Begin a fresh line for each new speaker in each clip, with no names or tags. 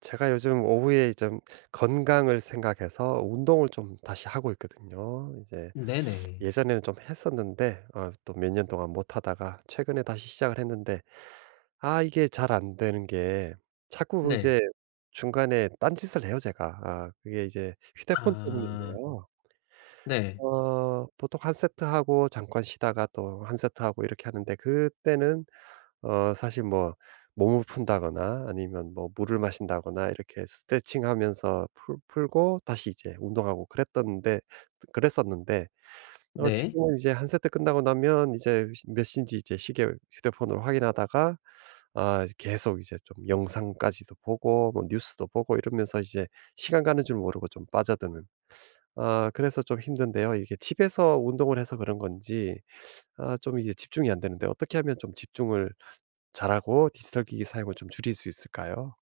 제가 요즘 오후에 좀 건강을 생각해서 운동을 좀 다시 하고 있거든요. 이제
네네.
예전에는 좀 했었는데 또 몇 년 동안 못 하다가 최근에 다시 시작을 했는데, 아 이게 잘 안 되는 게 자꾸
네.
이제 중간에 딴짓을 해요 제가. 아 그게 이제 휴대폰
아
때문인데요.
네.
보통 한 세트 하고 잠깐 쉬다가 또 한 세트 하고 이렇게 하는데, 그때는 사실 뭐 몸을 푼다거나 아니면 뭐 물을 마신다거나 이렇게 스트레칭하면서 풀 풀고 다시 이제 운동하고 그랬었는데,
네.
지금은 이제 한 세트 끝나고 나면 이제 몇 시인지 이제 시계, 휴대폰으로 확인하다가 아 계속 이제 좀 영상까지도 보고 뭐 뉴스도 보고 이러면서 이제 시간 가는 줄 모르고 좀 빠져드는, 아 그래서 좀 힘든데요. 이게 집에서 운동을 해서 그런 건지, 아 좀 이제 집중이 안 되는데 어떻게 하면 좀 집중을 잘하고 디지털 기기 사용을 좀 줄일 수 있을까요?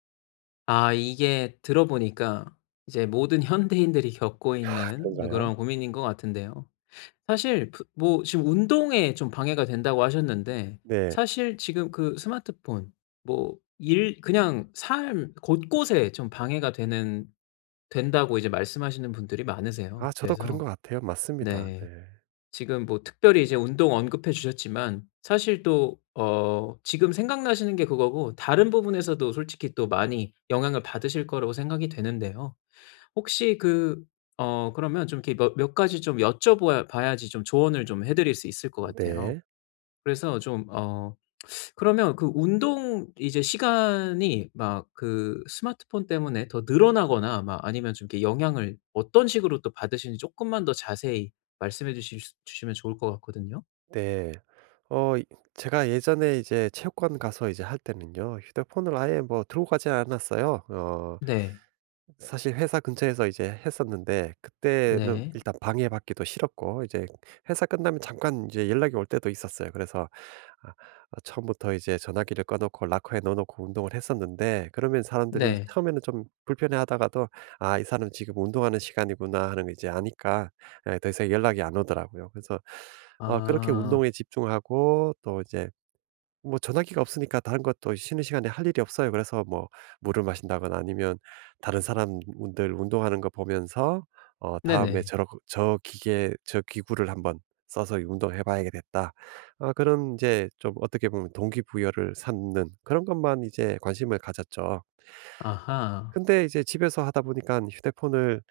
아 이게 들어보니까 이제 모든 현대인들이 겪고
아
있는
그런가요?
그런 고민인 것 같은데요. 사실 뭐 지금 운동에 좀 방해가 된다고 하셨는데
네.
사실 지금 그 스마트폰 뭐 일 그냥 삶 곳곳에 좀 방해가 되는 된다고 이제 말씀하시는 분들이
아
많으세요.
저도 그런 것
그래서
같아요. 맞습니다. 네.
네. 지금 뭐 특별히 이제 운동 언급해 주셨지만 사실 또 지금 생각나시는 게 그거고 다른 부분에서도 솔직히 또 많이 영향을 받으실 거라고 생각이 되는데요. 혹시 그 그러면 좀 이렇게 몇 가지 좀 여쭤 봐야지 좀 조언을 좀 해 드릴 수 있을 것 같아요.
네.
그래서 좀어 그러면 그 운동 이제 시간이 막 그 스마트폰 때문에 더 늘어나거나 막 아니면 좀 이렇게 영향을 어떤 식으로 또 받으시는지 조금만 더 자세히 말씀해 주실 수 주시면 좋을 것 같거든요.
네. 어 이 제가 예전에 이제 체육관 가서 이제 할 때는요, 휴대폰을 아예 뭐 들고 가지 않았어요.
네.
네. 사실 회사 근처에서 이제 했었는데, 그때는
네.
일단 방해받기도 싫었고 이제 회사 끝나면 잠깐 이제 연락이 올 때도 있었어요. 그래서 아 아 처음부터 이제 전화기를 꺼 놓고 락커에 넣어 놓고 운동을 했었는데, 그러면 사람들이
네.
처음에는 좀 불편해하다가도 '아 이 사람 지금 운동하는 시간이구나.' 하는 거 이제 아니까 예, 더 이상 연락이 안 오더라고요. 그래서 그렇게
아.
운동에 집중하고 또 이제 뭐 전화기가 없으니까 다른 것도 쉬는 시간에 할 일이 없어요. 그래서 뭐 물을 마신다거나 아니면 다른 사람들 운동하는 거 보면서 '다음에
네네.
저러 저 기계 저 기구를 한번 써서 운동해 봐야겠다.' 아 그런 이제 좀 어떻게 보면 동기부여를 삼는 그런 것만 이제 관심을 가졌죠.
아하.
근데 이제 집에서 하다 보니까 휴대폰을,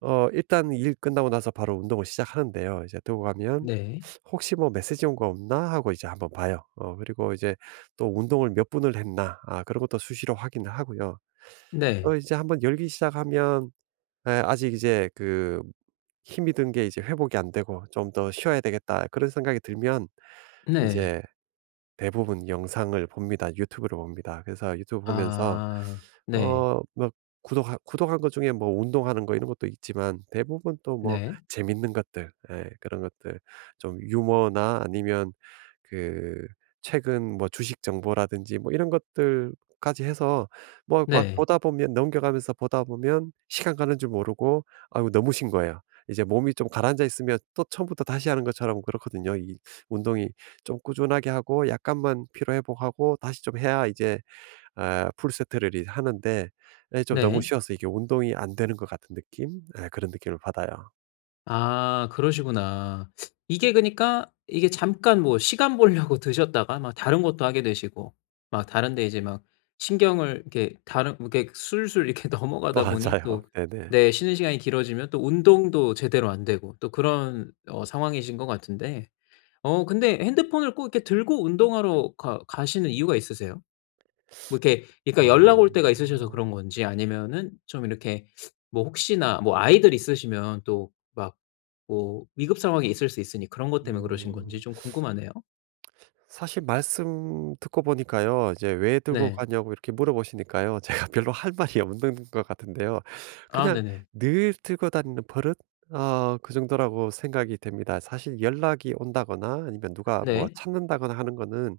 일단 일 끝나고 나서 바로 운동을 시작하는데요. 이제 들고 가면
네.
혹시 뭐 메시지 온 거 없나 하고 이제 한번 봐요. 그리고 이제 또 운동을 몇 분을 했나, 아 그런 것도 수시로 확인을 하고요.
네.
이제 한번 열기 시작하면, 아직 이제 그 힘이 든 게 이제 회복이 안 되고 '좀 더 쉬어야 되겠다.' 그런 생각이 들면
네.
이제 대부분 영상을 봅니다. 유튜브를 봅니다. 그래서 유튜브 보면서
아. 네.
뭐 구독한 것 중에 뭐 운동하는 거 이런 것도 있지만, 대부분 또 뭐
네.
재밌는 것들, 예 그런 것들, 좀 유머나 아니면 그 최근 뭐 주식 정보라든지 뭐 이런 것들까지 해서 뭐 막
네.
보다 보면 넘겨가면서 보다 보면 시간 가는 줄 모르고, 아이고 너무 쉰 거예요. 이제 몸이 좀 가라앉아 있으면 또 처음부터 다시 하는 것처럼 그렇거든요. 이 운동이 좀 꾸준하게 하고 약간만 피로 회복하고 다시 좀 해야 이제, 아 풀세트를 이 하는데, 예 좀 너무
네.
쉬어서 이게 운동이 안 되는 것 같은 느낌? 예 그런 느낌을 받아요.
아 그러시구나. 이게 그니까 이게 잠깐 뭐 시간 보려고 드셨다가 막 다른 것도 하게 되시고 막 다른 데 이제 막 신경을 이렇게 다른 이렇게 술술 이렇게 넘어가다 보니
맞아요.
또
네네.
네 쉬는 시간이 길어지면 또 운동도 제대로 안 되고 또 그런 상황이신 것 같은데 근데 핸드폰을 꼭 이렇게 들고 운동하러 가 가시는 이유가 있으세요? 뭐 이렇게 그러니까 연락 올 때가 있으셔서
어.
그런 건지 아니면은 좀 이렇게 뭐 혹시나 뭐 아이들 있으시면 또 막 뭐 위급 상황이 있을 수 있으니 그런 것 때문에 그러신 건지
음.
좀 궁금하네요.
사실 말씀 듣고 보니까요. 이제 "왜 들고
네.
가냐."고 이렇게 물어보시니까요. 제가 별로 할 말이 없는 것 같은데요.
아
그냥
네네.
늘 들고 다니는 버릇? 그 정도라고 생각이 됩니다. 사실 연락이 온다거나 아니면 누가 뭐
네.
찾는다거나 하는 거는,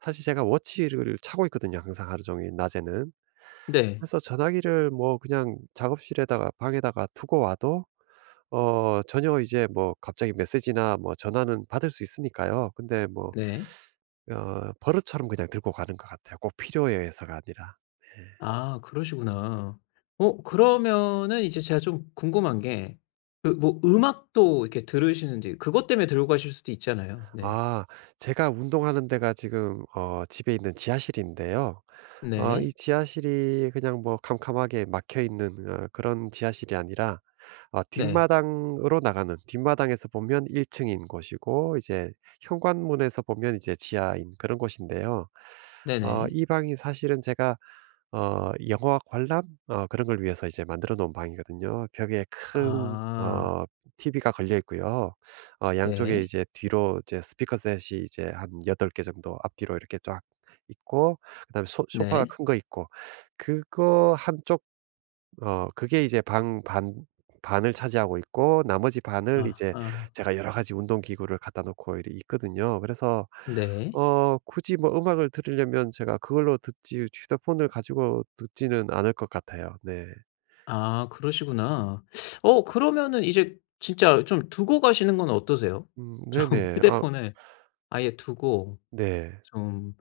사실 제가 워치를 차고 있거든요, 항상 하루 종일 낮에는.
네.
그래서 전화기를 뭐 그냥 작업실에다가 방에다가 두고 와도 전혀 이제 뭐 갑자기 메시지나 뭐 전화는 받을 수 있으니까요. 근데 뭐
네.
버릇처럼 그냥 들고 가는 것 같아요, 꼭 필요해서가 아니라. 네.
아 그러시구나. 어 그러면은 이제 제가 좀 궁금한 게 그 뭐 음악도 이렇게 들으시는지 그것 때문에 들고 가실 수도 있잖아요. 네.
아 제가 운동하는 데가 지금 집에 있는 지하실인데요. 이
네.
지하실이 그냥 뭐 캄캄하게 막혀 있는 그런 지하실이 아니라,
네.
뒷마당으로 나가는, 뒷마당에서 보면 1 층인 곳이고 이제 현관문에서 보면 이제 지하인 그런 곳인데요.
네네.
이 방이 사실은 제가 영화 관람 그런 걸 위해서 이제 만들어 놓은 방이거든요. 벽에 큰
아.
TV가 걸려 있고요. 양쪽에
네.
이제 뒤로 이제 스피커 셋이 이제 한 8개 정도 앞뒤로 이렇게 쫙 있고, 그다음에 소 소파가
네.
큰 거 있고, 그거 한쪽, 그게 이제 방 반 반을 차지하고 있고 나머지 반을
아
이제
아.
제가 여러 가지 운동 기구를 갖다 놓고 이리 있거든요. 그래서
네.
굳이 뭐 음악을 들으려면 제가 그걸로 듣지 휴대폰을 가지고 듣지는 않을 것 같아요. 네.
아 그러시구나. 어 그러면은 이제 진짜 좀 두고 가시는 건 어떠세요? 좀
네네. 아
휴대폰을 아예 두고
네.
좀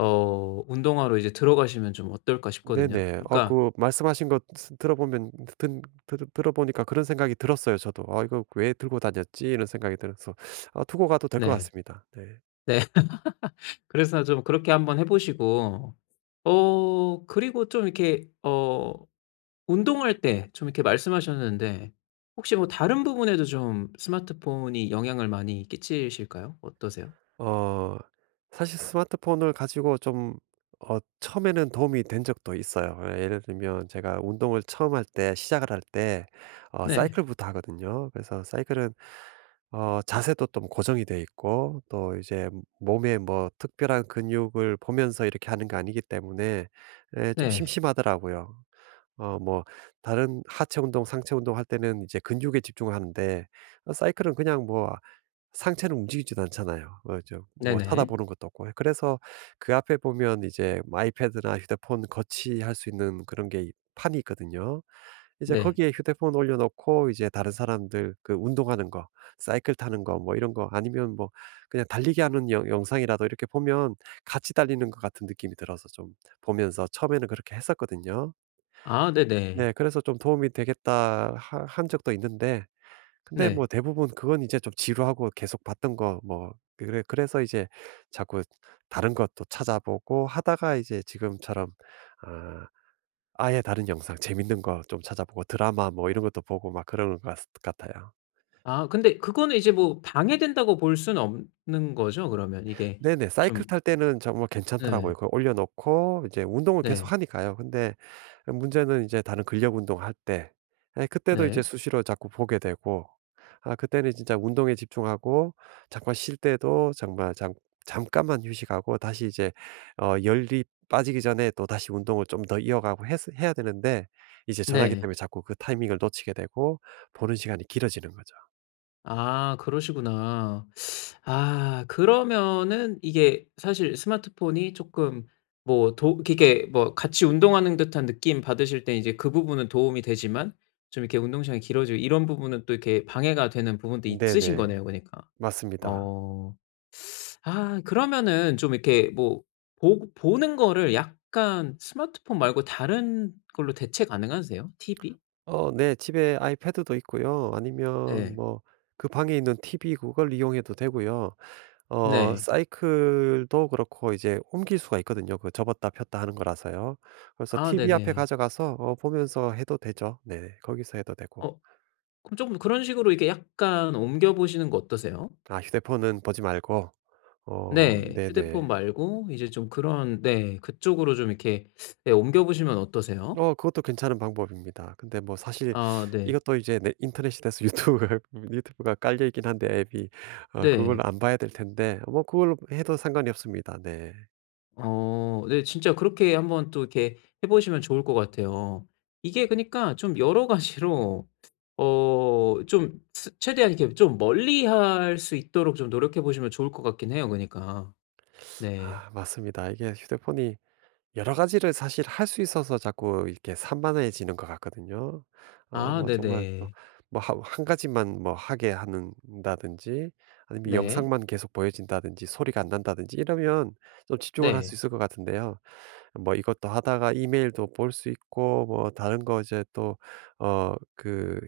운동화로 이제 들어가시면 좀 어떨까 싶거든요.
네네.
그러니까
그 말씀하신 거 스 들어보면, 든 들 들어보니까 그런 생각이 들었어요 저도. '아 이거 왜 들고 다녔지?' 이런 생각이 들어서 아 두고 가도 될 것
네.
같습니다. 네.
네. 그래서 좀 그렇게 한번 해 보시고 그리고 좀 이렇게 운동할 때 좀 이렇게 말씀하셨는데 혹시 뭐 다른 부분에도 좀 스마트폰이 영향을 많이 끼치실까요? 어떠세요?
어 사실 스마트폰을 가지고 좀 처음에는 도움이 된 적도 있어요. 예, 예를 들면 제가 운동을 처음 할 때 시작을 할 때,
네.
사이클부터 하거든요. 그래서 사이클은 자세도 좀 고정이 돼 있고 또 이제 몸에 뭐 특별한 근육을 보면서 이렇게 하는 게 아니기 때문에 예 좀
네.
심심하더라고요. 뭐 다른 하체 운동, 상체 운동할 때는 이제 근육에 집중하는데 사이클은 그냥 뭐 상체는 움직이지도 않잖아요. 뭐 저 뭐
네네.
쳐다보는 것도 없고. 그래서 그 앞에 보면 이제 뭐 아이패드나 휴대폰 거치할 수 있는 그런 게, 이 판이 있거든요. 이제
네.
거기에 휴대폰 올려 놓고 이제 다른 사람들 그 운동하는 거, 사이클 타는 거 뭐 이런 거 아니면 뭐 그냥 달리기 하는 영 영상이라도 이렇게 보면 같이 달리는 것 같은 느낌이 들어서, 좀 보면서 처음에는 그렇게 했었거든요.
아 네네.
네. 그래서 좀 '도움이 되겠다.' 하 한 적도 있는데, 근데 뭐
네.
대부분 그건 이제 좀 지루하고 계속 봤던 거 뭐 그래서 이제 자꾸 다른 것도 찾아보고 하다가 이제 지금처럼, 아 아예 다른 영상 재밌는 거 좀 찾아보고 드라마 뭐 이런 것도 보고 막 그러는 것 같아요.
아 근데 그거는 이제 뭐 방해된다고 볼 수는 없는 거죠 그러면? 이게
네네. 사이클
좀
탈 때는 정말 괜찮더라고요.
네.
그걸 올려 놓고 이제 운동을 계속
네.
하니까요. 근데 문제는 이제 다른 근력 운동할 때, 그때도 이제
네.
수시로 자꾸 보게 되고, 아 그때는 진짜 운동에 집중하고 잠깐 쉴 때도 정말 잠 잠깐만 휴식하고 다시 이제 열이 빠지기 전에 또다시 운동을 좀 더 이어가고 했 해야 되는데, 이제 전화기
네.
때문에 자꾸 그 타이밍을 놓치게 되고 보는 시간이 길어지는 거죠.
아 그러시구나. 아 그러면은 이게 사실 스마트폰이 쪼끔 뭐 도 이렇게 뭐 같이 운동하는 듯한 느낌 받으실 때 이제 그 부분은 도움이 되지만 좀 이렇게 운동 시간이 길어지고 이런 부분은 또 이렇게 방해가 되는 부분도 있으신
네네.
거네요 그니까.
맞습니다.
어. 아 그러면은 좀 이렇게 뭐 보 보는 거를 약간 스마트폰 말고 다른 걸로 대체 가능하세요? TV?
어 네. 집에 아이패드도 있고요. 아니면
네
뭐 그 방에 있는 TV 그걸 이용해도 되고요.
네.
사이클도 그렇고 이제 옮길 수가 있거든요. 그 접었다 폈다 하는 거라서요. 그래서
아
TV 앞에
네네.
가져가서 보면서 해도 되죠. 네. 거기서 해도 되고.
어 그럼 쪼끔 그런 식으로 이렇게 약간 옮겨 보시는 거 어떠세요?
아 휴대폰은 보지 말고. 어
네. 휴대폰
네네.
말고 이제 좀 그런 네 그쪽으로 좀 이렇게 네 옮겨 보시면 어떠세요?
그것도 괜찮은 방법입니다. 근데 뭐 사실
아 네.
이것도 이제 네 인터넷이 돼서 유튜브가 유튜브가 깔려 있긴 한데 앱이,
네.
그걸로 안 봐야 될 텐데 뭐 그걸로 해도 상관이 없습니다. 네.
어 네. 진짜 그렇게 한번 또 이렇게 해 보시면 좋을 것 같아요. 이게 그니까 러좀 여러 가지로 좀 스 최대한 이렇게 좀 멀리할 수 있도록 좀 노력해 보시면 좋을 것 같긴 해요 그니까. 네.
아 맞습니다. 이게 휴대폰이 여러 가지를 사실 할 수 있어서 자꾸 이렇게 산만해지는 것 같거든요.
아
뭐 정말 또
네네.
뭐 한 가지만 뭐 하게 하는다든지 아니면
네.
영상만 계속 보여진다든지 소리가 안 난다든지 이러면 좀 집중을 할 수
네.
있을 것 같은데요. 뭐 이것도 하다가 이메일도 볼 수 있고 뭐 다른 거 이제 또어그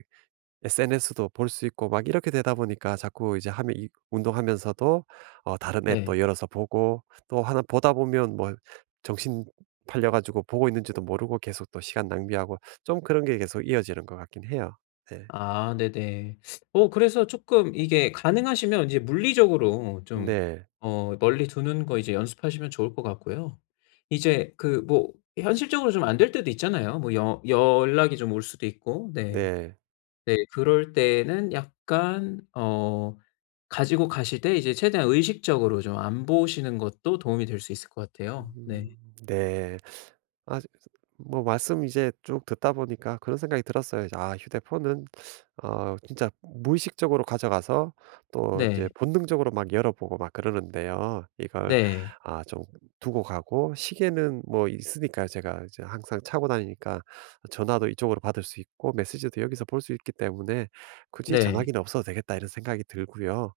SNS도 볼 수 있고 막 이렇게 되다 보니까 자꾸 이제 하면 이 운동하면서도 다른 앱도
네.
열어서 보고 또 하나 보다 보면 뭐 정신 팔려 가지고 보고 있는지도 모르고 계속 또 시간 낭비하고 좀 그런 게 계속 이어지는 것 같긴 해요. 네.
아 네네. 어 그래서 조금 이게 가능하시면 이제 물리적으로 좀
네.
멀리 두는 거 이제 연습하시면 좋을 것 같고요. 이제 그 뭐 현실적으로 좀 안 될 때도 있잖아요. 뭐 여 연락이 좀 올 수도 있고. 네.
네.
네 그럴 때는 약간 가지고 가실 때 이제 최대한 의식적으로 좀 안 보시는 것도 도움이 될 수 있을 것 같아요.
음
네.
네. 아 뭐 말씀 이제 쭉 듣다 보니까 그런 생각이 들었어요. 이제 '아 휴대폰은 진짜 무의식적으로 가져가서 또 이제
네.
본능적으로 막 열어보고 막 그러는데요. 이걸
네.
아 좀 두고 가고, 시계는 뭐 있으니까 제가 이제 항상 차고 다니니까 전화도 이쪽으로 받을 수 있고 메시지도 여기서 볼 수 있기 때문에 굳이
네.
전화기는 없어도 되겠다.' 이런 생각이 들고요.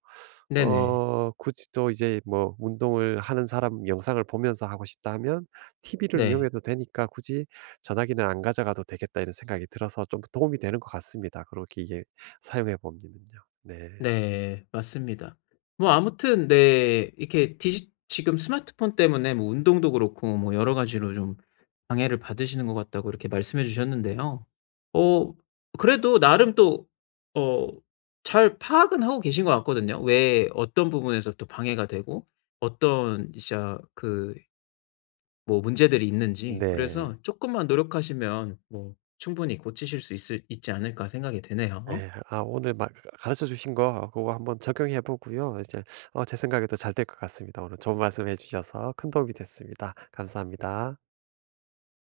네네.
굳이 또 이제 뭐 운동을 하는 사람 영상을 보면서 하고 싶다 하면 TV를
네.
이용해도 되니까 '굳이 전화기는 안 가져가도 되겠다.' 이런 생각이 들어서 좀 도움이 되는 것 같습니다. 그렇게 이게 사용해 보면요. 네.
네. 맞습니다. 뭐 아무튼 네 이렇게 디지 지금 스마트폰 때문에 뭐 운동도 그렇고 뭐 여러 가지로 좀 방해를 받으시는 것 같다고 이렇게 말씀해 주셨는데요. 어 그래도 나름 또 어 잘 파악은 하고 계신 것 같거든요. 왜 어떤 부분에서 또 방해가 되고 어떤 진짜 그 뭐 문제들이 있는지.
네.
그래서 조금만 노력하시면 뭐 충분히 고치실 수 있을 있지 않을까 생각이 드네요.
네. 아 오늘 막 가르쳐 주신 거 그거 한번 적용해 보고요. 이제 제 생각에도 잘 될 것 같습니다. 오늘 좋은 말씀해 주셔서 큰 도움이 됐습니다. 감사합니다.